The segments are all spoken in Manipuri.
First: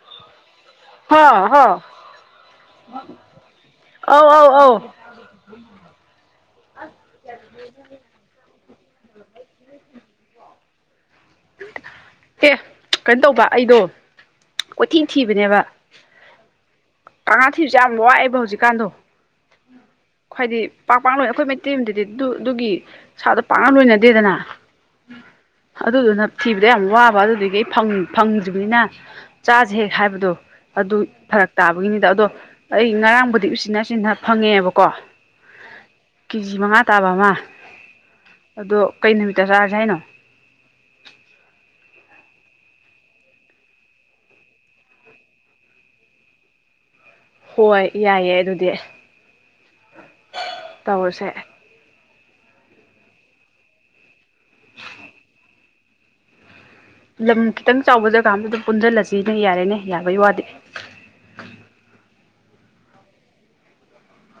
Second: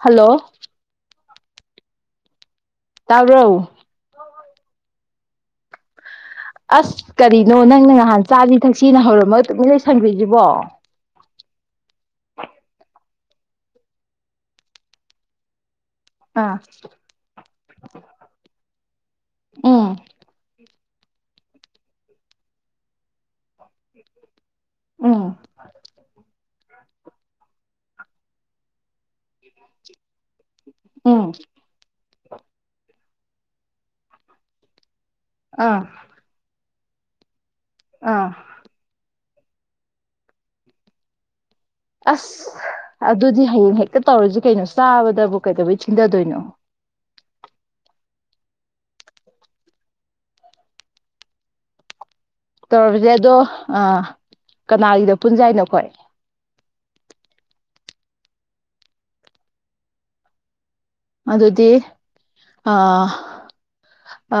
ꯍꯜꯂꯣ ꯍ ꯍ ꯇꯥꯕ꯭ꯔꯣ ꯑꯧ ꯑꯧ ꯑꯧ [unintelligible] ꯑꯁ ꯀꯔꯤꯅꯣ ꯅꯪꯅ ꯉꯍꯥꯟ ꯆꯥꯖꯤ ꯊꯛꯁꯤꯅ ꯍꯧꯔꯝꯃꯒ ꯇꯨꯃꯤꯟꯅ ꯂꯩꯁꯟꯈ꯭ꯔꯤꯁꯤꯕꯣ ꯑꯦ ꯀꯩꯅꯣ ꯇꯧꯕ ꯑꯩꯗꯣ ꯀꯣꯏꯊꯤ ꯊꯤꯕꯅꯦꯕ ꯑꯥ ꯑꯉꯥꯡ ꯊꯤꯕꯁ‌ꯦ ꯌꯥꯝ ꯋꯥꯏꯕ ꯍꯧꯖꯤꯛꯀꯥꯟꯗꯣ ꯎꯝ ꯍꯥꯏꯗꯤ ꯄꯥꯛ ꯄꯥꯛ ꯂꯣꯏꯅ ꯑꯩꯈꯣꯏ ꯃꯩꯇꯩ ꯌꯨꯝꯗꯗꯤ ꯑꯗꯨ ꯑꯗꯨꯒꯤ ꯁꯥꯗꯣ ꯄꯥꯛꯅ ꯂꯣꯏꯅꯗꯦꯗꯅ ꯎꯝ ꯑꯗꯨꯗꯨꯅ ꯊꯤꯕꯗ ꯌꯥꯝ ꯋꯥꯕ ꯑꯗꯨꯗꯤꯒꯤ ꯐꯪ ꯐꯪꯗ꯭ꯔꯤꯕꯅꯤꯅ ꯆꯥꯖꯦ ꯍꯦꯛ ꯍꯥꯏꯕꯗꯣ ꯑꯗꯨ ꯐꯔꯛ ꯇꯥꯕꯒꯤꯅꯤꯗ ꯑꯗꯣ ꯑꯩ ꯉꯔꯥꯡꯕꯨꯗꯤ ꯎꯆꯤꯟ ꯅꯥꯆꯤꯟꯅ ꯐꯪꯉ‌ꯦꯑꯦꯕꯀꯣ ꯑꯥ ꯀꯦ ꯖꯤ ꯃꯉꯥ ꯇꯥꯕ ꯑꯃ ꯑꯥ ꯑꯗꯣ ꯀꯩ ꯅꯨꯃꯤꯠꯇ ꯆꯥꯔꯖꯦ ꯍꯥꯏꯅꯣ ꯑꯁ ꯑꯗꯨꯗꯤ ꯍꯌꯦꯡ ꯍꯦꯛꯇ ꯇꯧꯔꯖꯤ ꯀꯩꯅꯣ ꯆꯥꯕꯗꯕꯨ ꯀꯩꯗꯧꯕꯩ ꯊꯤꯟꯊꯗꯣꯏꯅꯣ ꯍꯣꯏ ꯌꯥꯏꯌꯦ ꯑꯗꯨꯗꯤ ꯇꯧꯔꯁꯦ ꯇꯧꯔꯖꯦ ꯑꯗꯣ ꯑꯥ ꯀꯅꯥꯒꯤꯗ ꯄꯨꯟꯖꯦ ꯍꯥꯏꯅꯣ ꯑꯩꯈꯣꯏ ꯂꯝ ꯈꯤꯇꯪ ꯆꯥꯎꯕ ꯖꯒꯥ ꯑꯃꯗ ꯑꯗꯨꯝ ꯄꯨꯟꯖꯜꯂꯁꯤꯅꯦ ꯌꯥꯔꯦꯅꯦ ꯌꯥꯕꯩ ꯋꯥꯗꯤ ꯑꯗꯨꯗꯤ ꯑꯥ [inaudible] ꯑ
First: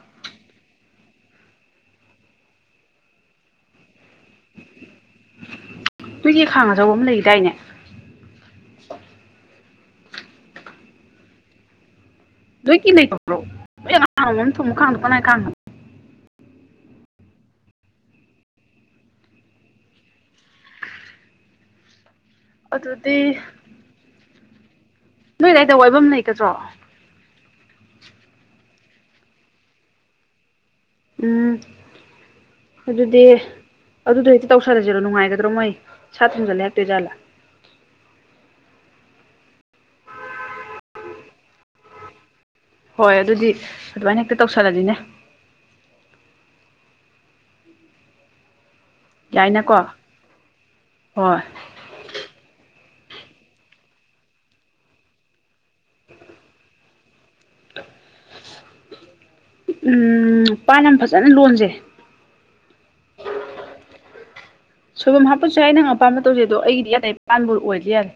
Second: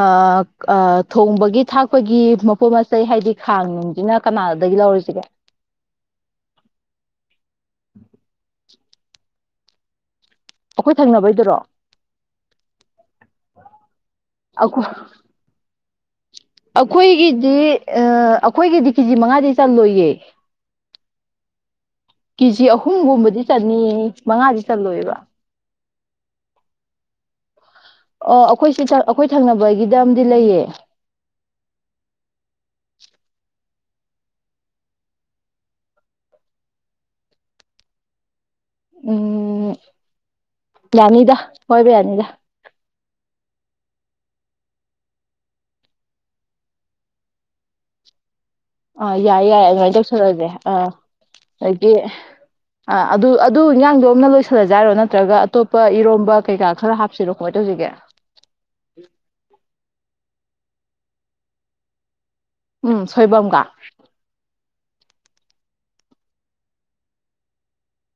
ꯑ ꯊꯣꯡꯕꯒꯤ ꯊꯥꯛꯄꯒꯤ ꯃꯄꯣꯠ ꯃꯆꯩ ꯍꯥꯏꯗꯤ ꯈꯥꯡ ꯅꯨꯡꯖꯤꯅ ꯀꯅꯥꯗꯒꯤ ꯂꯧꯔꯁꯤꯒꯦ ꯅꯣꯏꯒꯤ ꯈꯥꯡ ꯑꯆꯧꯕ ꯑꯝ ꯂꯩꯒꯤꯗꯥꯏꯅꯦ [inaudible] ꯑꯈꯣꯏ ꯊꯪꯅꯕꯩꯗꯨꯔꯣ ꯅꯣꯏꯀꯤ ꯂꯩꯇꯕ꯭ꯔꯣ ꯅꯣꯏ ꯅꯍꯥꯟ ꯅꯣꯡꯃ ꯊꯣꯡꯕ ꯑꯩꯈꯣꯏ ꯈꯥꯡꯗꯣ ꯀꯅꯥꯏ ꯈꯥꯡꯅꯣ ꯑꯩꯈꯣꯏꯒꯤꯗꯤ ꯑꯥ ꯑꯩꯈꯣꯏꯒꯤꯗꯤ ꯀꯦꯖꯤ ꯃꯉꯥꯗꯤ ꯆꯜꯂꯣꯏꯌꯦ ꯀꯦꯖꯤ ꯑꯗꯨꯗꯤ ꯑꯍꯨꯝꯒꯨꯝꯕꯗꯤ ꯆꯟꯅꯤꯌꯦ ꯃꯉꯥꯗꯤ ꯆꯠꯂꯣꯏꯕ ꯅꯣꯏ ꯑꯗꯥꯏꯗ ꯋꯥꯏꯕꯝ ꯂꯩꯒꯗ꯭ꯔꯣ ꯑꯣ ꯑꯈꯣꯏꯁꯤ ꯊꯪ ꯑꯩꯈꯣꯏꯒꯤ ꯊꯪꯅꯕꯒꯤꯗ ꯑꯝꯗꯤ ꯂꯩꯌꯦ ꯎꯝ ꯑꯗꯨꯗꯤ ꯑꯗꯨꯗꯣ ꯍꯦꯛꯇ ꯇꯧꯁꯜꯂꯖꯤꯔꯣ ꯅꯨꯡꯉꯥꯏꯒꯗ꯭ꯔꯣ ꯃꯣꯏ ꯁꯥ ꯊꯣꯡꯖꯜꯂꯦ ꯍꯥꯏꯔꯛꯇꯣꯏꯖꯥꯠꯂꯥ ꯎꯝ ꯌꯥꯅꯤꯗ ꯋꯥꯏꯕ ꯌꯥꯅꯤꯗ ꯍꯣꯏ ꯑꯗꯨꯗꯤ ꯑꯗꯨꯃꯥꯏꯅ ꯍꯦꯛꯇ ꯇꯧꯁꯜꯂꯖꯤꯅꯦ ꯑꯥ ꯌꯥꯏ ꯌꯥꯏ ꯌꯥꯏꯅꯀꯣ ꯑꯗꯨꯃꯥꯏꯅ ꯇꯧꯁꯜꯂꯖꯦ ꯑꯥ ꯍꯣꯏ ꯑꯗꯩꯗꯤ ꯑꯥ ꯑꯗꯨ ꯑꯗꯨ ꯏꯟꯖꯥꯡꯗꯣ ꯑꯝꯅ ꯂꯣꯏꯁꯜꯂꯖꯦ ꯍꯥꯏꯔꯣ ꯅꯠꯇ꯭ꯔꯒ ꯑꯇꯣꯞꯄ ꯏꯔꯣꯝꯕ ꯀꯩꯀꯥ ꯈꯔ ꯍꯥꯞꯁꯤꯔꯣ ꯀꯃꯥꯏ ꯇꯧꯁꯤꯒꯦ ꯎꯝ ꯄꯥꯟ ꯑꯃ ꯐꯖꯅ ꯂꯣꯟꯖꯦ ꯎꯝ ꯁꯣꯏꯕꯝꯒ ꯁꯣꯏꯕꯨꯝ ꯍꯥꯞꯄꯁꯨ ꯌꯥꯏ ꯅꯪ ꯑꯄꯥꯝꯕ ꯇꯧꯖꯦ ꯑꯗꯣ ꯑꯩꯒꯤꯗꯤ ꯏꯌꯥ ꯌꯥꯏ ꯄꯥꯟꯕꯨ ꯑꯣꯏꯔꯗꯤ ꯌꯥꯔꯦ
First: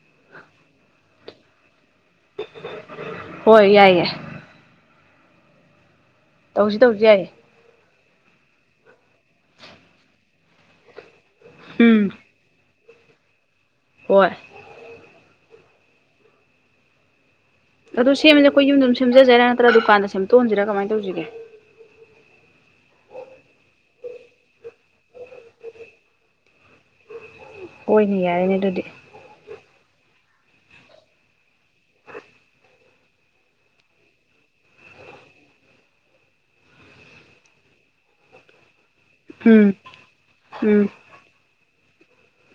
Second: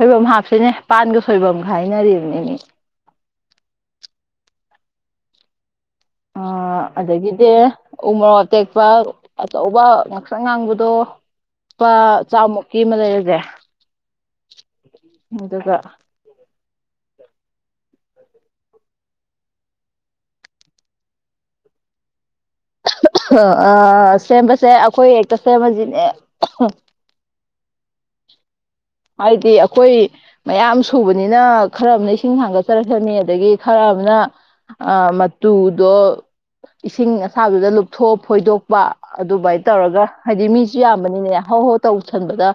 ꯁꯣꯏꯕꯨꯝ ꯍꯥꯞꯁꯤꯅꯦ ꯄꯥꯟꯒ ꯁꯣꯏꯕꯨꯝꯒ ꯍꯥꯏꯅꯔꯤꯝꯅꯤꯃꯤ ꯍꯣꯏ ꯌꯥꯏꯌꯦ ꯑ ꯇꯧꯁꯤ ꯇꯧꯁꯤ ꯌꯥꯏꯌꯦ ꯑꯗꯒꯤꯗꯤ ꯎ ꯃꯣꯔꯣꯛ ꯑꯇꯦꯛꯄ ꯑꯆꯧꯕ ꯉꯥꯛꯁꯪ ꯉꯥꯡꯕꯗꯣ ꯂꯨꯄꯥ ꯎꯝ ꯆꯥꯃꯨꯛ ꯀꯤꯃ ꯂꯩꯔꯖꯦ ꯍꯣꯏ ꯑꯗꯨꯒ ꯑꯗꯨ ꯁꯦꯝꯕꯖꯦ ꯑꯈꯣꯏ ꯌꯨꯝꯗ ꯑꯗꯨꯝ ꯁꯦꯝꯖꯁꯦ ꯍꯥꯢꯔꯥ ꯅꯠꯇ꯭ꯔ ꯗꯨꯀꯥꯟꯗ ꯁꯦꯝꯇꯣꯛꯍꯟꯖꯤꯔ ꯀꯃꯥꯏꯅ ꯇꯧꯁꯤꯒꯦ ꯑ ꯁꯦꯝꯕꯁꯦ ꯑꯈꯣꯏ ꯍꯦꯛꯇ ꯁꯦꯝꯃꯖꯤꯅꯦ ꯑꯣꯏꯅꯦ ꯌꯥꯏꯅꯦ ꯑꯗꯨꯗꯤ ꯍꯥꯏꯗꯤ ꯑꯈꯨꯏ ꯃꯌꯥꯝ ꯁꯨꯕꯅꯤꯅ ꯈꯔ ꯑꯃꯅ ꯏꯁꯤꯡ ꯊꯥꯡꯒꯠꯆꯔꯛꯁꯅꯤ ꯑꯗꯒꯤ ꯈꯔ ꯑꯃꯅ ꯑ ꯃꯇꯨꯗꯣ ꯏꯁꯤꯡ ꯑꯁꯥꯕꯗꯨꯗ ꯂꯨꯞꯊꯣꯛꯑ ꯐꯣꯏꯗꯣꯛꯄ ꯑꯗꯨꯃꯥꯏ ꯎꯝ ꯇꯧꯔꯒ ꯍꯥꯏꯗꯤ ꯃꯤꯁꯨ ꯎꯝ ꯌꯥꯝꯕꯅꯤꯅꯅꯦ ꯍꯧ ꯍꯧ ꯇꯧꯁꯟꯕꯗ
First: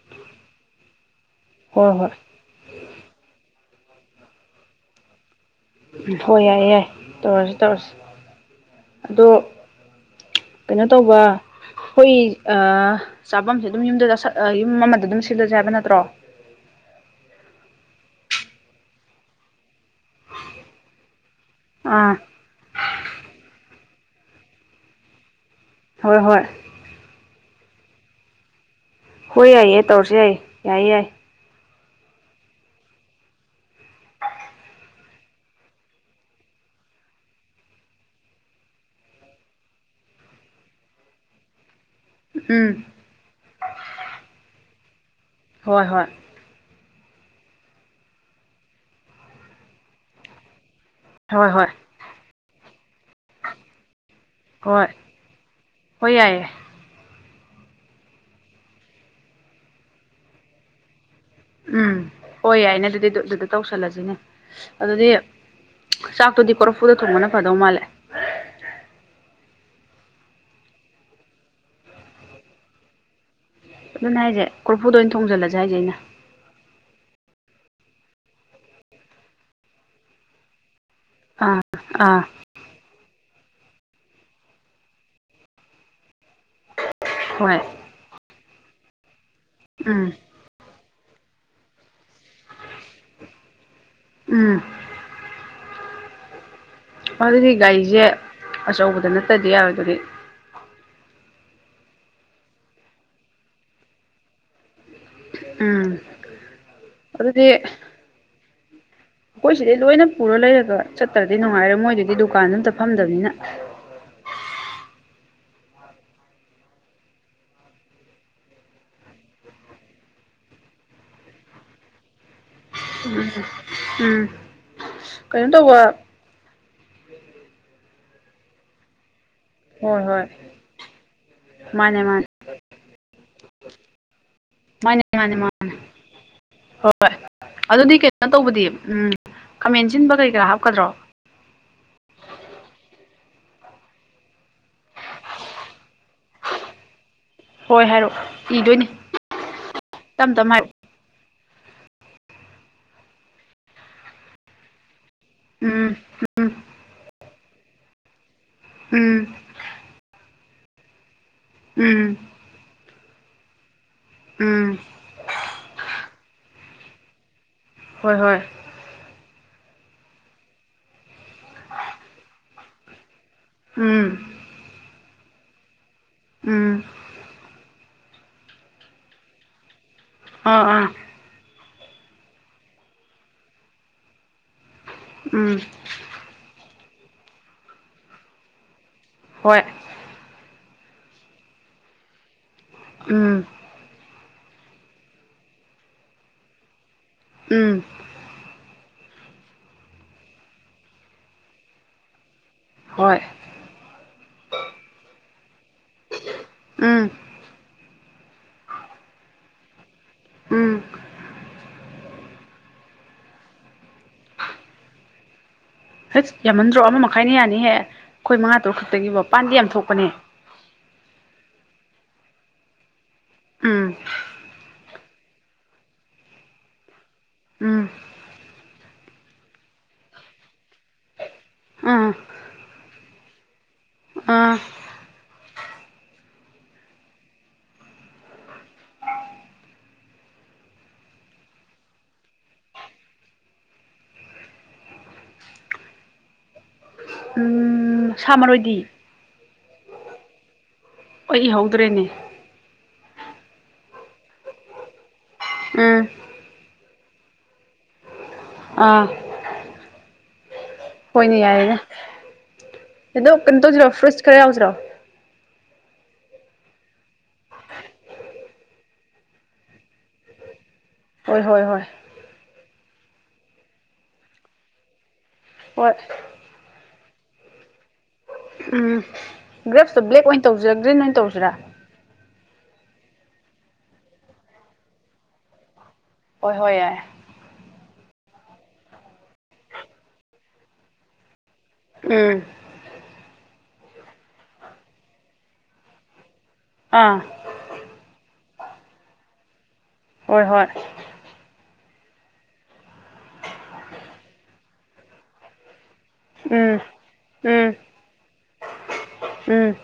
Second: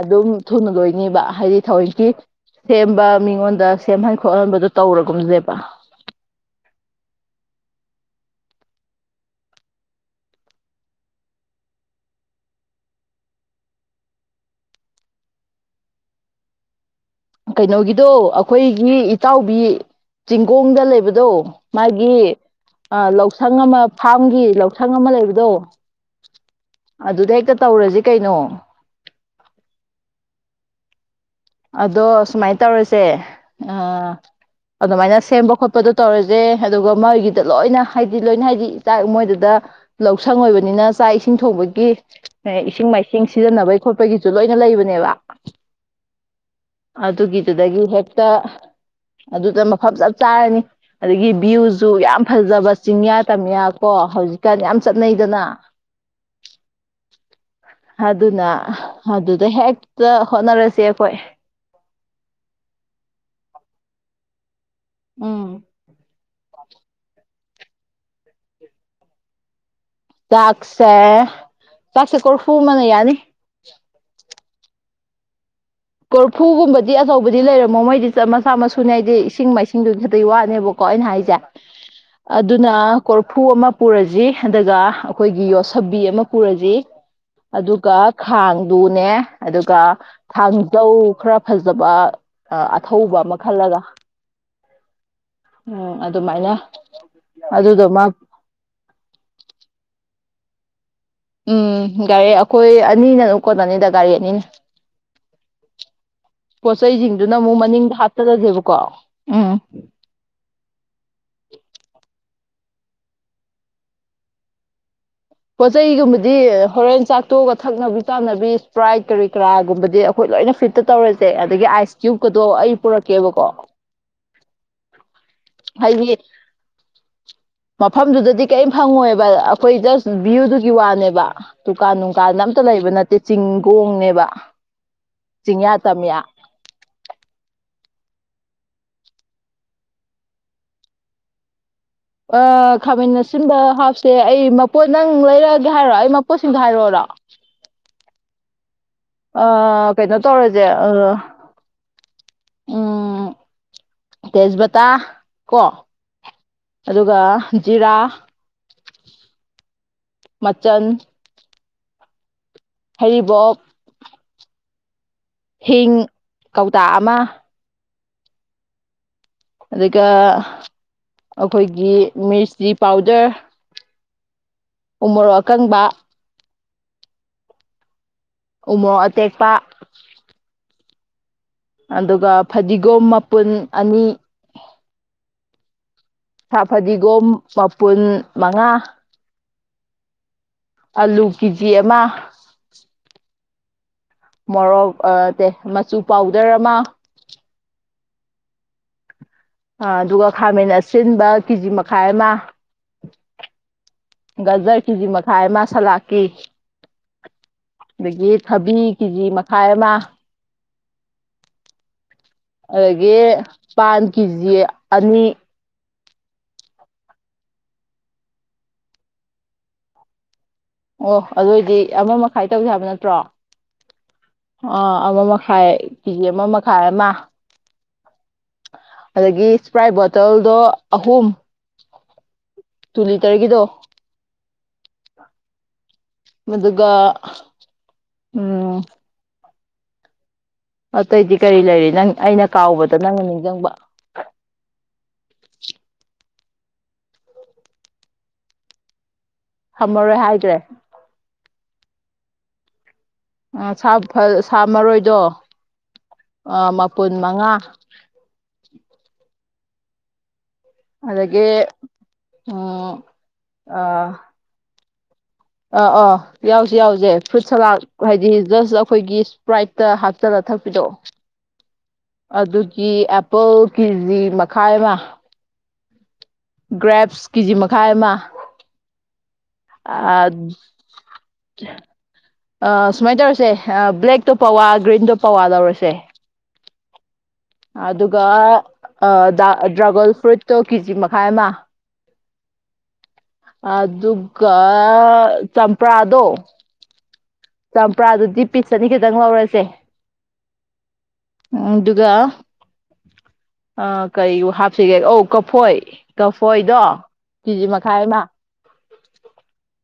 ꯑꯗꯨꯝ ꯊꯨꯅ ꯂꯣꯏꯅꯤꯕ ꯍꯥꯏꯗꯤ ꯍꯣꯏ ꯍꯣꯏ ꯊꯑꯣꯏꯀꯤ ꯁꯦꯝꯕ ꯃꯤꯉꯣꯟꯗ ꯁꯦꯝꯍꯟ ꯈꯣꯠꯍꯟꯕꯗꯨ ꯇꯧꯔꯒꯨꯝꯁꯦꯕ ꯍꯣꯏ ꯌꯥꯏꯌꯦ ꯌꯥꯏ ꯇꯧꯔꯁꯤ ꯇꯧꯔꯁꯤ ꯑꯗꯣ ꯀꯩꯅꯣ ꯇꯧꯕ ꯈꯣꯏ ꯑꯥ ꯆꯥꯕꯝꯁꯦ ꯑꯗꯨꯝ ꯌꯨꯝꯗ ꯆꯥꯁꯟ ꯑ ꯌꯨꯝ ꯑꯃꯗ ꯑꯗꯨꯝ ꯁꯤꯜꯂꯁꯦ ꯍꯥꯏꯕ ꯅꯠꯇ꯭ꯔꯣ ꯀꯩꯅꯣꯒꯤꯗꯣ ꯑꯈꯣꯏꯒꯤ ꯏꯇꯥꯎꯕꯤ ꯆꯤꯡꯒꯣꯡꯗ ꯂꯩꯕꯗꯣ ꯑꯥ ꯃꯥꯒꯤ ꯑ ꯂꯧꯁꯪ ꯑꯃ ꯐꯥꯝꯒꯤ ꯂꯧꯁꯪ ꯑꯃ ꯂꯩꯕꯗꯣ ꯍꯣꯏ ꯍꯣꯏ ꯑꯗꯨꯗ ꯍꯦꯛꯇ ꯇꯧꯔꯁꯤ ꯀꯩꯅꯣ ꯍꯣꯏ ꯌꯥꯏꯌꯦ ꯇꯧꯔꯁꯤ ꯌꯥꯏꯌꯦ ꯌꯥꯏꯌꯦ ꯌꯥꯏ ꯑꯗꯣ ꯁꯨꯃꯥꯏꯅ ꯇꯧꯔꯁꯦ ꯑ ꯑꯗꯨꯃꯥꯏꯅ ꯁꯦꯝꯕ ꯈꯣꯠꯄꯗꯣ ꯇꯧꯔꯁꯦ ꯑꯗꯨꯒ ꯃꯣꯏꯒꯤꯗ ꯂꯣꯏꯅ ꯍꯥꯏꯗꯤ ꯂꯣꯏꯅ ꯍꯥꯏꯗꯤ ꯆꯥꯛ ꯃꯣꯏꯗꯨꯗ ꯂꯧꯁꯪ ꯑꯣꯏꯕꯅꯤꯅ ꯆꯥꯛ ꯏꯁꯤꯡ ꯊꯣꯡꯕꯒꯤ ꯎꯝ ꯏꯁꯤꯡ ꯃꯥꯏꯁꯤꯡ ꯁꯤꯖꯤꯟꯅꯕꯒꯤ ꯈꯣꯠꯄꯒꯤꯁꯨ ꯂꯣꯏꯅ ꯂꯩꯕꯅꯦꯕ ꯍꯣꯏ ꯍꯣꯏ ꯑꯗꯨꯒꯤꯗꯨꯗꯒꯤ ꯍꯦꯛꯇ ꯑꯗꯨꯗ ꯃꯐꯝ ꯆꯞ ꯆꯥꯔꯅꯤ ꯑꯗꯒꯤ ꯍꯣꯏ ꯍꯣꯏ ꯚ꯭ꯌꯨꯁꯨ ꯌꯥꯝ ꯐꯖꯕ ꯆꯤꯡꯌꯥ ꯇꯝꯌꯥ ꯀꯣ ꯍꯧꯖꯤꯛꯀꯥꯟ ꯌꯥꯝ ꯍꯣꯏ ꯆꯠꯅꯩꯗꯅ ꯍꯣꯏ ꯌꯥꯏꯌꯦ ꯑꯗꯨꯅ ꯑꯗꯨꯗ ꯍꯦꯛꯇ ꯍꯣꯠꯅꯔꯁꯦ ꯑꯈꯣꯏ ꯎꯝ ꯍꯣꯏ ꯌꯥꯏꯅꯦ ꯑꯗꯨꯗꯤ ꯗꯨꯗꯨꯗ ꯇꯧꯁꯜꯂꯁꯤꯅꯦ ꯑꯗꯨꯗꯤ ꯎꯝ ꯆꯥꯛꯇꯨꯗꯤ ꯀꯣꯔꯐꯨꯗ ꯊꯣꯡꯕꯅ ꯐꯗꯧ ꯃꯥꯜꯂꯦ [inaudible] ꯆꯥꯛꯁꯦ ꯆꯥꯛꯁꯦ ꯀꯣꯔꯐꯨ ꯑꯃꯅ ꯌꯥꯅꯤ ꯑꯗꯨꯅꯦ ꯍꯥꯏꯁꯦ ꯀꯣꯔꯐꯨꯗ ꯑꯣꯏꯅ ꯊꯣꯡꯖꯜꯂꯁꯦ ꯍꯥꯏꯁꯦ ꯑꯩꯅ ꯀꯣꯔꯐꯨꯒꯨꯝꯕꯗꯤ ꯑꯆꯧꯕꯗꯤ ꯂꯩꯔꯝꯃꯣ ꯃꯣꯏꯗꯤ ꯃꯆꯥꯥ ꯃꯁꯨꯅꯦ ꯍꯥꯏꯗꯤ ꯏꯁꯤꯡ ꯃꯥꯏꯁꯤꯡꯗꯨꯒꯤ ꯈꯛꯇꯒꯤ ꯋꯥꯅꯦꯕꯀꯣ ꯑꯩꯅ ꯍꯥꯏ ꯆꯦ ꯑꯥ ꯑꯥ ꯑꯠ ꯗꯨꯅ ꯀꯣꯔꯐꯨ ꯑꯃ ꯄꯨꯔꯖꯤ ꯑꯗꯨꯒ ꯑꯩꯈꯣꯏꯒꯤ ꯌꯣꯠꯁꯕꯤ ꯑꯃ ꯄꯨꯔꯖꯤ ꯍꯣꯏ ꯑꯗꯨꯒ ꯈꯥꯡꯗꯨꯅꯦ ꯑꯗꯨꯒ ꯎꯝ ꯊꯥꯡꯖꯧ ꯈꯔ ꯐꯖꯕ ꯑ ꯑꯊꯧꯕ ꯑꯃ ꯈꯜꯂꯒ ꯎꯝ ꯎꯝ ꯑꯗꯨꯃꯥꯏꯅ ꯑꯗꯨꯗꯤ ꯒꯥꯔꯤꯖꯦ ꯑꯗꯨꯗꯨꯃ ꯑꯆꯧꯕꯗ ꯅꯠꯇꯗꯤ ꯌꯥꯔꯣꯏꯗꯨꯔꯤ ꯎꯝ ꯒꯥꯔꯤ ꯑꯩꯈꯣꯏ ꯑꯅꯤꯅ ꯑꯗꯨꯝ ꯀꯣꯟꯅꯅꯤꯗ ꯒꯥꯔꯤ ꯑꯅꯤꯅ ꯎꯝ ꯄꯣꯠꯆꯩꯖꯤꯡꯗꯨꯅ ꯑꯗꯨꯗꯤ ꯑꯃꯨꯛ ꯃꯅꯤꯡꯗ ꯍꯥꯞꯆꯜꯂꯖꯦꯕꯀꯣ ꯑꯩꯈꯣꯏ ꯁꯤꯗꯩ ꯂꯣꯏꯅ ꯄꯨꯔ ꯂꯩꯔꯒ ꯆꯠꯇ꯭ꯔꯗꯤ ꯅꯨꯡꯉꯥꯏꯔꯣꯏ ꯃꯣꯏꯗꯨꯗꯤ ꯗꯨꯀꯥꯟꯖꯨ ꯑꯝꯇ ꯐꯝꯗꯕꯅꯤꯅ ꯄꯣꯠꯆꯩꯒꯨꯝꯕꯗꯤ ꯍꯣꯔꯦꯟ ꯆꯥꯛꯇꯣꯛꯑꯒ ꯊꯛꯅꯕꯤ ꯆꯥꯅꯕꯤ ꯁꯄ꯭ꯔꯥꯏꯠ ꯀꯔꯤ ꯀꯔꯥꯒꯨꯝꯕꯗꯤ ꯈꯣꯏ ꯂꯣꯏꯅ ꯐꯤꯠꯇ ꯇꯧꯔꯁꯦ ꯑꯗꯒꯤ ꯑꯥꯏꯁ ꯀ꯭ꯌꯨꯨꯕꯀꯗꯣ ꯑꯩ ꯄꯨꯔꯛꯀꯦꯕꯀꯣ ꯎꯝ ꯎꯝ ꯍꯥꯏꯗꯤ ꯃꯐꯝꯗꯨꯗꯗꯤ ꯀꯩꯝ ꯐꯪꯉꯣꯏꯕ ꯑꯞ ꯍꯣꯏ ꯖꯁ ꯚ꯭ꯌꯨꯗꯨꯒꯤ ꯋꯥꯅꯦꯕ ꯗꯨꯀꯥꯟ ꯃꯥꯅꯦ ꯃꯥꯅꯦ ꯅꯨꯡꯒꯥꯟ ꯑꯝꯇ ꯂꯩꯕ ꯅꯠꯇꯦ ꯆꯤꯡꯒꯣꯡꯅꯦꯕ ꯃꯥꯅꯦ ꯃꯥꯅꯦ ꯃꯥꯅꯦ ꯆꯤꯡꯌꯥ ꯇꯝꯌꯥ ꯍꯣꯏ ꯑꯗꯨꯗꯤ ꯀꯩꯅꯣ ꯇꯧꯕꯗꯤ ꯎꯝ ꯈꯥꯃꯦꯟ ꯁꯤꯟꯕ ꯀꯩ ꯀ꯭ꯔꯥ ꯍꯥꯞꯀꯗ꯭ꯔꯣ ꯑ ꯈꯥꯃꯦꯟ ꯑꯁꯤꯟꯕ ꯍꯥꯥꯞꯁꯦ ꯑꯩ ꯃꯄꯣꯠ ꯅꯪ ꯂꯩꯔꯛꯑꯒꯦ ꯍꯥꯏꯔꯣ ꯑꯩ ꯃꯄꯣꯠꯁꯤꯡꯗꯣ ꯍꯥꯏꯔꯛꯑꯣꯔꯣ ꯍꯣꯏ ꯍꯥꯏꯔꯛꯑꯣ ꯏꯗꯣꯏꯅꯤ ꯑ ꯀꯩꯅꯣ ꯇꯞ ꯇꯞꯅ ꯇꯧꯔꯖꯦ ꯍꯥꯏꯔꯛꯑꯣ ꯑ ꯎꯝ ꯇꯦꯖꯕꯇꯥ ꯀꯣ ꯎꯝ ꯑꯗꯨꯒ ꯖꯤꯔꯥ ꯎꯝ ꯃꯆꯟ ꯎꯝ ꯍꯩꯔꯤꯕꯣꯞ ꯎꯝ ꯍꯤꯡ ꯀꯧꯇꯥ ꯑꯃ ꯍꯣꯏ ꯍꯣꯏ ꯑꯗꯨꯒ ꯑꯈꯣꯏꯒꯤ ꯃꯤꯔꯁꯇ꯭ꯔꯤ ꯄꯥꯎꯗꯔ ꯎꯝ ꯎꯃꯣꯔꯣꯛ ꯑꯀꯪꯕ ꯎꯝ ꯎꯃꯣꯔꯣꯛ ꯑꯇꯦꯛꯄ ꯑꯥ ꯑꯥ ꯑꯗꯨꯒ ꯐꯗꯤꯒꯣꯝ ꯃꯄꯨꯟ ꯑꯅꯤ ꯎꯝ ꯁꯥ ꯐꯗꯤꯒꯣꯝ ꯃꯄꯨꯟ ꯃꯉꯥ ꯍꯣꯏ ꯑꯂꯨ ꯀꯦꯖꯤ ꯑꯃ ꯎꯝ ꯃꯣꯔꯣꯛ ꯑ ꯇꯦ ꯃꯆꯨ ꯄꯥꯎꯗꯔ ꯑꯃ ꯎꯝ ꯑ ꯑꯗꯨꯒ ꯈꯥꯃꯦꯟ ꯑꯁꯤꯟꯕ ꯀꯦꯖꯤ ꯃꯈꯥꯏ ꯑꯃ ꯍꯣꯏ ꯒꯖꯔ ꯀꯤꯖꯤ ꯃꯈꯥꯏ ꯑꯃ ꯁꯂꯥꯛꯀꯤ ꯎꯝ ꯑꯗꯒꯤ ꯊꯕꯤ ꯀꯤꯖꯤ ꯃꯈꯥꯏ ꯑꯃ ꯎꯝ ꯑꯗꯒꯤ ꯄꯥꯟ ꯀꯦꯖꯤ ꯑꯅꯤ ꯍꯩꯁ ꯌꯥꯝꯃꯟꯗ꯭ꯔꯣ ꯑꯃ ꯃꯈꯥꯏꯅ ꯌꯥꯅꯤꯍꯦ ꯈꯣꯏ ꯃꯉꯥ ꯇꯔꯨꯛ ꯈꯛꯇꯒꯤꯕꯣ ꯄꯥꯟꯗꯤ ꯌꯥꯝ ꯊꯣꯛꯄꯅꯦ ꯑꯣ ꯑꯗꯨꯑꯣꯏꯗꯤ ꯑꯃ ꯃꯈꯥꯏ ꯇꯧꯖꯦ ꯍꯥꯏꯕ ꯅꯠꯇ꯭ꯔꯣ ꯎꯝ ꯑꯥ ꯑꯃ ꯃꯈꯥꯏ ꯀꯦꯖꯤ ꯑꯃ ꯃꯈꯥꯏ ꯑꯃ ꯎꯝ ꯑꯗꯒꯤ ꯁꯄ꯭ꯔꯥꯏꯠ ꯕꯣꯇꯜꯗꯣ ꯑꯍꯨꯝ ꯎꯝ ꯇꯨ ꯂꯤꯇꯔꯒꯤꯗꯣ ꯑꯥ ꯃꯗꯨꯒ ꯎꯝ ꯑꯇꯩꯗꯤ ꯀꯔꯤ ꯂꯩꯔꯤ ꯅꯪ ꯑꯩꯅ ꯀꯥꯎꯕꯗ ꯅꯪꯅ ꯅꯤꯡꯖꯪꯕ ꯎꯝ ꯎꯝ ꯁꯥ ꯃꯔꯣꯏꯗꯤ ꯍꯝꯃꯔꯣꯏ ꯍꯥꯏꯗ꯭ꯔꯦ [unintelligible] ꯑꯥ ꯁꯥ ꯐ ꯁꯥ ꯃꯔꯣꯏꯗꯣ ꯎꯝ ꯑꯥ ꯃꯄꯨꯟ ꯃꯉꯥ ꯑꯥ ꯍꯣꯏꯅꯦ ꯑꯗꯒꯤ ꯌꯥꯏꯔꯦꯅꯦ ꯎꯝ ꯑꯗꯣ ꯀꯩꯅꯣ ꯇꯧꯁꯤꯔꯣ ꯑꯥ ꯐ꯭ꯔꯨꯠꯁ ꯈꯔ ꯌꯥꯎꯁꯤꯔꯣ ꯑꯥ ꯑꯥ ꯌꯥꯎꯖꯦ ꯌꯥꯎꯖꯦ ꯐ꯭ꯔꯨꯠ ꯁꯂꯥꯗ ꯍꯥꯏꯗꯤ ꯖꯁ ꯑꯈꯣꯏꯒꯤ ꯁꯄ꯭ꯔꯥꯏꯠꯇ ꯍꯥꯞꯆꯜꯂ ꯊꯛꯄꯤꯗꯣ ꯍꯣꯏ ꯍꯣꯏ ꯍꯣꯏ ꯑꯗꯨꯒꯤ ꯑꯦꯄꯜ ꯀꯦꯖꯤ ꯃꯈꯥꯏ ꯑꯃ ꯍꯣꯏ ꯒ꯭ꯔꯦꯞꯁ ꯀꯤꯖꯤ ꯃꯈꯥꯏ ꯑꯃ ꯎꯝ ꯒ꯭ꯔꯦꯞꯁꯇꯣ ꯕ꯭ꯂꯦꯛ ꯑꯣꯏꯅ ꯇꯧꯖꯤꯔꯥ ꯒ꯭ꯔꯤꯟ ꯑꯣꯏꯅ ꯇꯧꯖꯤꯔꯥ ꯑꯥ ꯁꯨꯃꯥꯏ ꯇꯧꯔꯁꯦ ꯑ ꯕ꯭ꯂꯦꯛꯇꯣ ꯄꯋꯥ ꯒ꯭ꯔꯤꯟꯗꯣ ꯄꯋꯥ ꯂꯧꯔꯁꯦ ꯍꯣꯏ ꯍꯣꯏ ꯌꯥꯏꯌꯦ ꯑꯗꯨꯒ ꯗ꯭ꯔꯥꯒꯜ ꯐ꯭ꯔꯨꯏꯠꯇꯣ ꯀꯤꯖꯤ ꯃꯈꯥꯏ ꯑꯃ ꯎꯝ ꯑꯗꯨꯒ ꯆꯝꯄ꯭ꯔꯥꯗꯣ ꯑꯥ ꯆꯝꯄ꯭ꯔꯥꯗꯨꯗꯤ ꯄꯤꯁ ꯑꯅꯤ ꯈꯤꯇꯪ ꯂꯧꯔꯁꯦ ꯍꯣꯏ ꯍꯣꯏ ꯎꯝ ꯑꯗꯨꯒ ꯑꯥ ꯀꯩꯕꯨ ꯍꯥꯞꯁꯤꯒꯦ ꯑꯧ ꯀꯐꯣꯏ ꯎꯝ ꯀꯐꯣꯏꯗꯣ ꯀꯦꯖꯤ ꯎꯝ ꯃꯈꯥꯏ ꯑꯃ ꯎꯝ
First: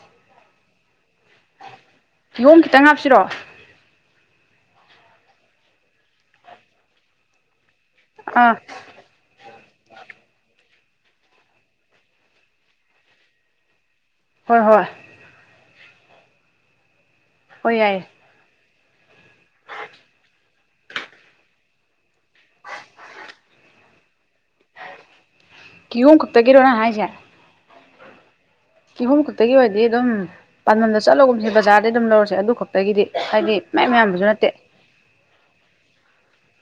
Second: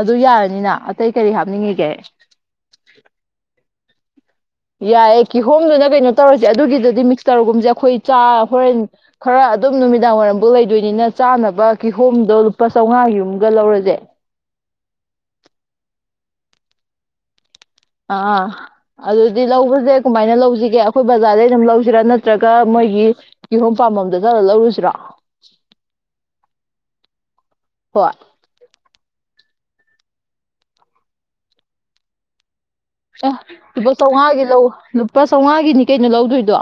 ꯑꯗꯨ ꯌꯥꯔꯅꯤꯅ ꯑꯇꯩ ꯀꯔꯤ ꯍꯥꯞꯅꯤꯡꯉꯤꯒꯦ ꯀꯤꯌꯣꯝ ꯈꯤꯇꯪ ꯍꯥꯞꯁꯤꯔꯣ ꯌꯥꯏꯌꯦ ꯀꯤꯍꯣꯝꯗꯨꯅ ꯀꯩꯅꯣ ꯇꯧꯔꯁꯦ ꯑꯗꯨꯒꯤꯗꯗꯤ ꯃꯤꯛꯁꯇꯔꯒꯨꯝꯁꯦ ꯑꯩꯈꯣꯏ ꯆꯥ ꯑꯥ ꯍꯣꯔꯦꯟ ꯈꯔ ꯑꯗꯨꯝ ꯅꯨꯃꯤꯗꯥꯡ ꯋꯥꯏꯔꯝꯐꯥꯎ ꯂꯩꯗꯣꯏꯅꯤꯅ ꯆꯥꯅꯕ ꯀꯤꯍꯣꯝꯗꯣ ꯂꯨꯄꯥ ꯆꯥꯝꯉꯥꯒꯤ ꯑꯝꯒ ꯂꯧꯔꯖꯦ ꯍꯣꯏ ꯍꯣꯏ ꯍꯣꯏ ꯌꯥꯏꯌꯦ ꯑꯥ ꯑꯗꯨꯗꯤ ꯂꯧꯕꯖꯦ ꯀꯃꯥꯏꯅ ꯂꯧꯖꯤꯒꯦ ꯑꯩꯈꯣꯏ ꯕꯖꯥꯔꯗꯩ ꯑꯗꯨꯝ ꯂꯧꯁꯤꯔꯥ ꯅꯠꯇ꯭ꯔꯒ ꯃꯣꯏꯒꯤ ꯀꯤꯍꯣꯝ ꯄꯥꯝꯝꯕꯝꯗ ꯆꯠꯂ ꯂꯧꯔꯨꯁꯤꯔꯣ ꯀꯤꯌꯣꯝ ꯈꯛꯇꯒꯤꯔꯣꯅ ꯍꯥꯏꯖꯦ ꯍꯣꯏ ꯀꯤꯍꯨꯝ ꯈꯛꯇꯒꯤ ꯑꯣꯏꯔꯗꯤ ꯑꯗꯨꯝ ꯄꯥꯟꯗꯝꯗ ꯆꯠꯂꯒꯨꯝꯁꯦ ꯕꯖꯥꯔꯗꯩ ꯑꯗꯨꯝ ꯂꯧꯔꯁꯦ ꯑꯗꯨ ꯈꯛ ꯑꯦ ꯂꯨꯄꯥ ꯆꯥꯃꯉꯥꯒꯤ ꯂꯧ ꯂꯨꯄꯥ ꯆꯥꯃꯉꯥꯒꯤꯅꯦ ꯀꯩꯅꯣ ꯂꯧꯗꯣꯏꯗꯣ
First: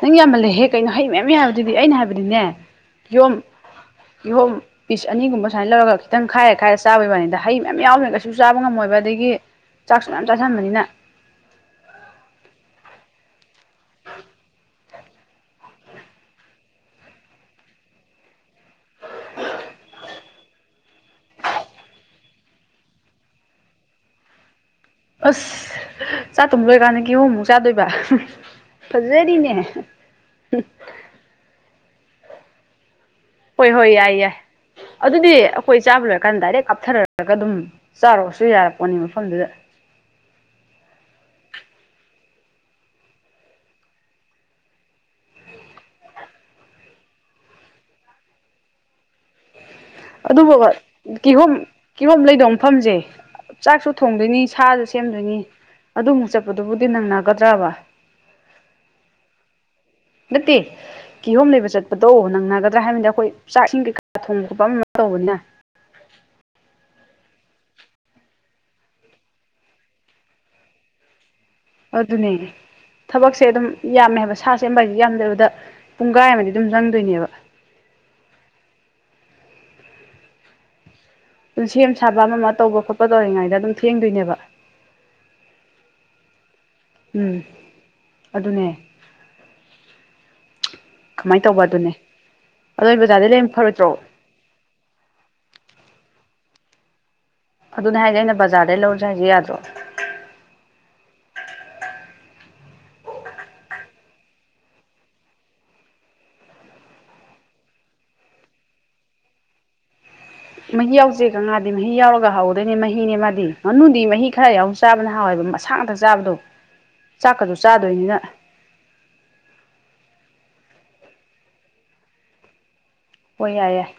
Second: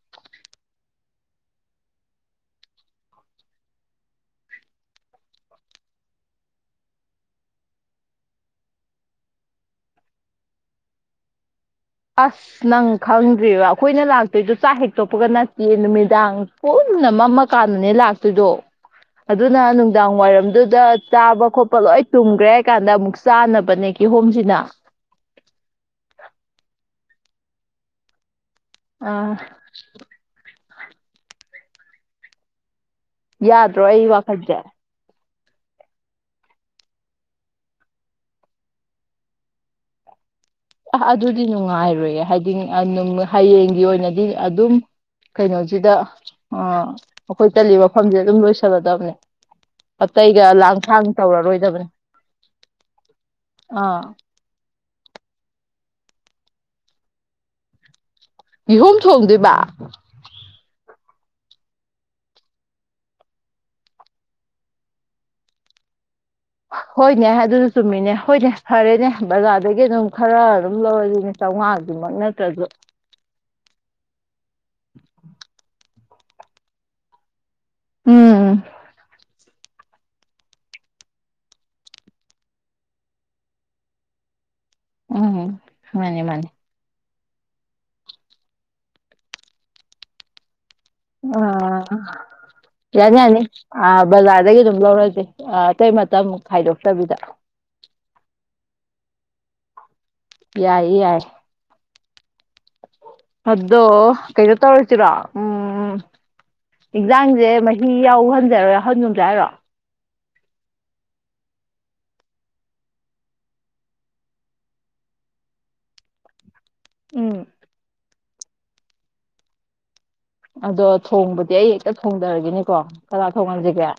ꯅꯪ ꯌꯥꯝꯃꯜꯂꯦꯍꯦ ꯀꯩꯅꯣ ꯍꯩ ꯃꯌꯥꯝ ꯌꯥꯝꯃꯤꯁꯤꯗꯤ ꯑꯩꯅ ꯍꯥꯏꯕꯗꯤꯅꯦ ꯀꯤꯍꯣꯝ ꯀꯤꯍꯣꯝ ꯄꯤꯁ ꯑꯅꯤꯒꯨꯝꯕ ꯁꯨꯃꯥꯏꯅ ꯂꯧꯔꯒ ꯈꯤꯇꯪ ꯈꯥꯏꯔ ꯈꯥꯏꯔ ꯆꯥꯕꯒꯤ ꯋꯥꯅꯤꯗ ꯍꯩ ꯃꯌꯥꯝ ꯌꯥꯎꯔꯒ ꯀꯩꯁꯨ ꯆꯥꯕ ꯉꯝꯃꯣꯏꯕ ꯑꯗꯒꯤ ꯆꯥꯛꯁꯨ ꯃꯌꯥꯝ ꯆꯥꯁꯟꯕꯅꯤꯅ ꯑꯁ ꯅꯪ ꯈꯪꯗ꯭ꯔꯤꯕ ꯑꯩꯈꯣꯏꯅ ꯂꯥꯛꯇꯣꯏꯗꯣ ꯆꯥꯛ ꯍꯦꯛ ꯇꯣꯛꯄꯒ ꯅꯠꯇ ꯏ ꯅꯨꯃꯤꯗꯥꯡ ꯄꯨꯟꯅ ꯃꯝꯃꯀꯥꯟꯗꯅꯦ ꯂꯥꯛꯇꯣꯏꯗꯣ ꯑꯗꯨꯅ ꯅꯨꯡꯗꯥꯡ ꯋꯥꯏꯔꯝꯗꯨꯗ ꯆꯥꯕ ꯈꯣꯠꯄ ꯂꯣꯏ ꯇꯨꯝꯈ꯭ꯔꯦ ꯍꯥꯏ ꯀꯥꯟꯗ ꯑꯃꯨꯛ ꯆꯥꯅꯕꯅꯦ ꯀꯤꯍꯣꯝꯁꯤꯅ ꯑꯁ ꯆꯥꯇꯨꯝꯕ ꯂꯣꯏꯀꯥꯟꯗ ꯀꯤꯍꯣꯃꯨꯛ ꯆꯥꯗꯣꯏꯕ ꯑꯥ ꯐꯖꯔꯤꯅꯦ ꯍꯣꯏ ꯌꯥꯗ꯭ꯔꯣ ꯍꯣꯏ ꯑꯩ ꯌꯥꯏ ꯌꯥꯏ ꯋꯥꯈꯜꯁꯦ ꯑꯗꯨꯗꯤ ꯑꯩꯈꯣꯏ ꯆꯥꯕ ꯂꯣꯏꯔꯀꯥꯟꯗ ꯗꯥꯏꯔꯦꯛ ꯀꯥꯞꯊꯔꯒ ꯑꯗꯨꯝ ꯆꯥꯔꯨꯔꯁꯨ ꯌꯥꯔꯕꯅꯤ ꯃꯐꯝꯗꯨꯗ ꯑ ꯑꯗꯨꯗꯤ ꯅꯨꯡꯉꯥꯏꯔꯣꯏꯌꯦ ꯍꯥꯏꯗꯤ ꯍꯌꯦꯡꯒꯤ ꯑꯣꯏꯅꯗꯤ ꯑꯗꯨꯝ ꯀꯩꯅꯣꯁꯤꯗ ꯑꯩꯈꯣꯏ ꯆꯠꯂꯤ ꯃꯐꯝꯁꯦ ꯑꯗꯨꯝ ꯂꯣꯏꯁꯜꯂꯗꯕꯅꯦ ꯑꯗꯨꯕꯧꯕꯥ ꯀꯤꯍꯣꯝ ꯇꯧꯔꯔꯣꯏꯗꯕꯅꯦ ꯀꯤꯍꯣꯝ ꯂꯩꯗꯧ ꯃꯐꯝꯁꯦ ꯆꯥꯛꯁꯨ ꯑꯥ ꯊꯣꯡꯗꯣꯏꯅꯤ ꯁꯥꯁꯨ ꯁꯦꯝꯗꯣꯏꯅꯤ ꯑꯗꯨꯃꯨꯛ ꯆꯠꯄꯗꯨꯕꯨꯗꯤ ꯅꯪꯅꯒꯗ꯭ꯔꯕ ꯀꯤꯍꯣꯝ ꯊꯣꯡꯗꯣꯏꯕ ꯅꯠꯇꯦ ꯀꯤꯍꯣꯝ ꯂꯩꯕ ꯆꯠꯄꯗꯣ ꯅꯪꯅꯒꯗ꯭ꯔꯥ ꯍꯥꯏꯕꯗꯤ ꯑꯩꯈꯣꯏ ꯆꯥꯛ ꯏꯁꯤꯡ ꯀꯩꯀꯥ ꯊꯣꯡꯕ ꯈꯣꯠꯄ ꯑꯃ ꯇꯧꯕꯅꯤꯅ ꯍꯣꯏꯅꯦ ꯑꯗꯨꯁꯨ ꯆꯨꯝꯃꯤꯅꯦ ꯍꯣꯏꯅꯦ ꯐꯔꯦꯅꯦ ꯕꯖꯥꯔꯗꯒꯤ ꯑꯗꯨꯝ ꯈꯔ ꯑꯗꯨꯝ ꯂꯧꯔꯁꯤꯅꯦ ꯆꯥꯝꯃꯉꯥꯒꯤꯃꯛ ꯑꯗꯨꯅꯦ ꯅꯠꯇ꯭ꯔꯁꯨ ꯊꯕꯛꯁꯦ ꯑꯗꯨꯝ ꯌꯥꯝꯃꯦ ꯍꯥꯏꯕ ꯁꯥ ꯁꯦꯝꯕ ꯍꯥꯏꯁꯦ ꯌꯥꯝꯗ꯭ꯔꯕꯗ ꯄꯨꯡꯈꯥꯏ ꯑꯃꯗꯤ ꯑꯗꯨꯝ ꯆꯪꯗꯣꯏꯅꯦꯕ ꯎꯝ ꯑꯗꯨꯝ ꯁꯦꯝ ꯁꯥꯕ ꯑꯃ ꯑꯃ ꯇꯧꯕ ꯈꯣꯠꯄ ꯇꯧꯔꯤꯉꯩꯗ ꯑꯗꯨꯝ ꯊꯦꯡꯗꯣꯏꯅꯦꯕ ꯎꯝ ꯃꯥꯅꯦ ꯃꯥꯅꯦ ꯎꯝ ꯑꯗꯨꯅꯦ ꯑ ꯀꯃꯥꯏꯅ ꯇꯧꯕ ꯑꯗꯨꯅꯦ ꯑꯗꯣ ꯌꯥꯅꯤ ꯕꯖꯥꯔꯗꯩ ꯌꯥꯅꯤ ꯂꯩ ꯑ ꯐꯔꯣꯏꯗ꯭ꯔꯣ ꯕꯖꯥꯔꯗꯒꯤ ꯑꯗꯨꯝ ꯂꯧꯔꯁꯦ ꯑꯇꯩ ꯃꯇꯝ ꯈꯥꯏꯗꯣꯛꯇꯕꯤꯗ ꯑꯗꯨꯅꯦ ꯍꯥꯏꯖꯦ ꯑꯩꯅ ꯕꯖꯥꯔꯗꯩ ꯂꯧꯔꯁꯦ ꯍꯥꯏꯁꯦ ꯌꯥꯗ꯭ꯔꯣ ꯌꯥꯏꯌꯦ ꯌꯥꯏꯌꯦ ꯑꯗꯣ ꯀꯩꯅꯣ ꯇꯔꯥꯁꯤꯔꯣ ꯎꯝ ꯏꯟꯖꯥꯡꯁꯦ ꯃꯍꯤ ꯌꯥꯎꯍꯟꯖꯦ ꯌꯥꯎꯍꯟꯒꯨꯝꯁꯦ ꯍꯥꯏꯔꯣ ꯃꯍꯤ ꯌꯥꯎꯁꯦ ꯃꯥꯗꯤ ꯃꯍꯤ ꯌꯥꯎꯔꯒ ꯍꯥꯎꯗꯣꯏꯅꯦ ꯃꯍꯤꯅꯦ ꯃꯥꯗꯤ ꯉꯥꯅꯨꯗꯤ ꯃꯍꯤ ꯈꯔ ꯌꯥꯎ ꯆꯥꯕꯅ ꯍꯥꯎꯋꯦꯕ ꯃꯁꯥ ꯉꯥꯛꯇ ꯆꯥꯕꯗꯣ ꯎꯝ ꯆꯥꯛꯀꯁꯨ ꯆꯥꯗꯣꯏꯅꯤꯅ ꯑꯗꯣ ꯊꯣꯡꯕꯗꯤ ꯑꯩ ꯍꯦꯛꯇ ꯊꯣꯡꯗꯔꯒꯦꯅꯦꯀꯣ ꯍꯣꯏ ꯌꯥꯏ ꯌꯥꯏ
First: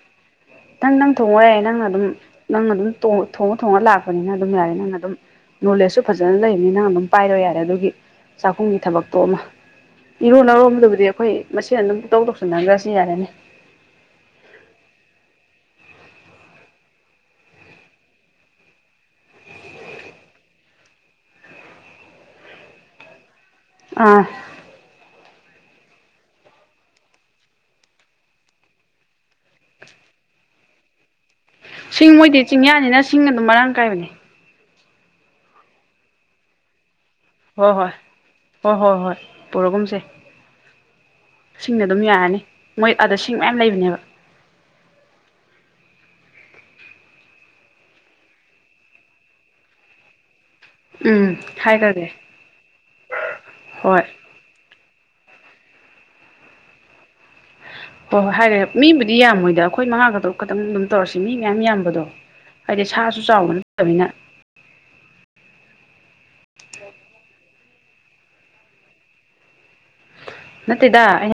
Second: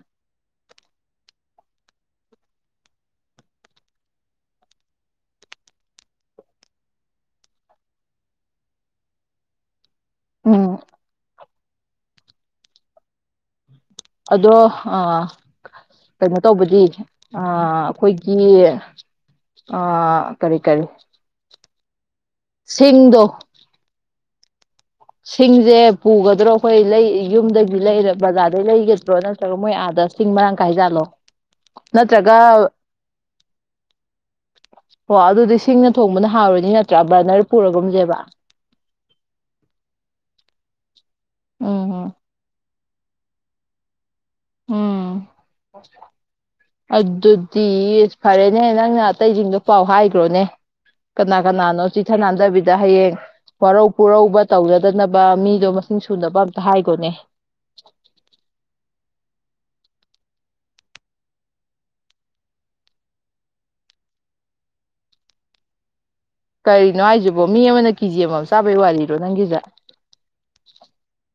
ꯅꯪ ꯅꯪ ꯊꯣꯡꯉꯣꯍꯦ ꯅꯪꯅ ꯑꯗꯨꯝ ꯅꯪꯅ ꯑꯗꯨꯝ ꯊꯣꯡꯉ ꯊꯣꯡꯉ ꯂꯥꯛꯄꯅꯤꯅ ꯑꯗꯨꯝ ꯌꯥꯏ ꯅꯪꯅ ꯑꯗꯨꯝ ꯅꯣꯂꯦꯖꯁꯨ ꯐꯖꯅ ꯂꯩꯕꯅꯤꯅ ꯅꯪꯅ ꯑꯗꯨꯝ ꯄꯥꯏꯔꯣ ꯌꯥꯔꯦ ꯑꯗꯨꯒꯤ ꯆꯥꯛꯈꯨꯝꯒꯤ ꯊꯕꯛꯇꯣ ꯑꯃ ꯎꯝ ꯏꯔꯣꯟꯅꯕꯕꯨꯗꯤ ꯑꯩꯈꯣꯏ ꯃꯁꯦꯟ ꯑꯗꯨꯝ ꯄꯨꯡ ꯇꯧ ꯇꯧꯁꯤꯟꯅꯈ꯭ꯔꯁꯤ ꯌꯥꯔꯦꯅꯦ ꯑꯗꯣ ꯑꯥ ꯀꯩꯅꯣ ꯇꯧꯕꯗꯤ ꯑꯥ ꯑꯩꯈꯣꯏꯒꯤ ꯑꯥ ꯀꯔꯤ ꯀꯔꯤ ꯁꯤꯡꯗꯣ ꯑꯥ ꯁꯤꯡꯁꯦ ꯄꯨꯒꯗ꯭ꯔꯣ ꯑꯩꯈꯣꯏ ꯂꯩ ꯌꯨꯝꯗꯒꯤ ꯂꯩꯔ ꯕꯖꯥꯔꯗꯩ ꯂꯩꯒꯗ꯭ꯔꯣ ꯅꯠ ꯅꯠꯇ꯭ꯔꯒ ꯃꯣꯏ ꯑꯥꯗ ꯁꯤꯡ ꯃꯔꯥꯡ ꯀꯥꯏꯖꯥꯠꯂꯣ ꯁꯤꯡ ꯅꯠꯇ꯭ꯔꯒ ꯃꯣꯏꯗꯤ ꯆꯤꯡꯌꯥꯅꯤꯅ ꯁꯤꯡ ꯑꯗꯨꯝ ꯃꯔꯥꯡ ꯀꯥꯏꯕꯅꯦ ꯑꯣ ꯑꯗꯨꯗꯤ ꯁꯤꯡꯅ ꯊꯣꯡꯕꯅ ꯍꯥꯎꯔꯅꯤ ꯅꯠꯇ꯭ꯔꯥ ꯕꯔꯅꯔ ꯍꯣꯏ ꯍꯣꯏ ꯄꯨꯔꯒꯨꯝꯁꯦꯕ ꯍꯣꯏ ꯍꯣꯏ ꯍꯣꯏ ꯄꯨꯔꯒꯨꯝꯁꯦ ꯁꯤꯡꯅ ꯎꯝ ꯑꯗꯨꯝ ꯌꯥꯔꯅꯤ ꯃꯣꯏ ꯑꯗ ꯁꯤꯡ ꯃꯌꯥꯝ ꯂꯩꯕꯅꯦꯕ ꯎꯝ ꯑꯗꯨꯗꯤ ꯐꯔꯦꯅꯦ ꯅꯪꯅ ꯑꯇꯩꯁꯤꯡꯗꯣ ꯄꯥꯎ ꯍꯥꯏꯈ꯭ꯔꯣꯅꯦ ꯎꯝ ꯀꯅꯥ ꯀꯅꯥꯅꯣ ꯍꯥꯏꯈ꯭ꯔꯒꯦ ꯆꯤꯊ ꯅꯥꯟꯗꯕꯤꯗ ꯍꯌꯦꯡ ꯋꯥꯔꯧ ꯍꯣꯏ ꯄꯨꯔꯧꯕ ꯇꯧꯅꯗꯅꯕ ꯃꯤꯗꯣ ꯃꯁꯤꯡ ꯁꯨꯅꯕ ꯑꯝꯇ ꯍꯥꯏꯈꯣꯅꯦ ꯍꯣꯏ ꯍꯣꯏ ꯍꯥꯏꯔꯦ ꯃꯤꯕꯨꯗꯤ ꯌꯥꯝꯃꯣꯏꯗ ꯑꯩꯈꯣꯏ ꯃꯉꯥꯒꯗ ꯈꯛꯇꯪ ꯑꯗꯨꯝ ꯇꯧꯔꯁꯤ ꯃꯤ ꯃꯌꯥꯝ ꯌꯥꯝꯕꯗꯣ ꯍꯥꯏꯗꯤ ꯁꯥꯁꯨ ꯆꯥꯎꯕ ꯅꯠꯇꯕꯅꯤꯅ ꯀꯔꯤꯅꯣ ꯍꯥꯏꯁꯤꯕꯣ ꯃꯤ ꯑꯃꯅ ꯀꯦꯖꯤ ꯑꯃꯃꯝ ꯆꯥꯕꯩ ꯋꯥꯔꯤꯔꯣ ꯅꯪꯒꯤꯁꯦ ꯅꯠꯇꯦꯗ ꯑꯩꯅ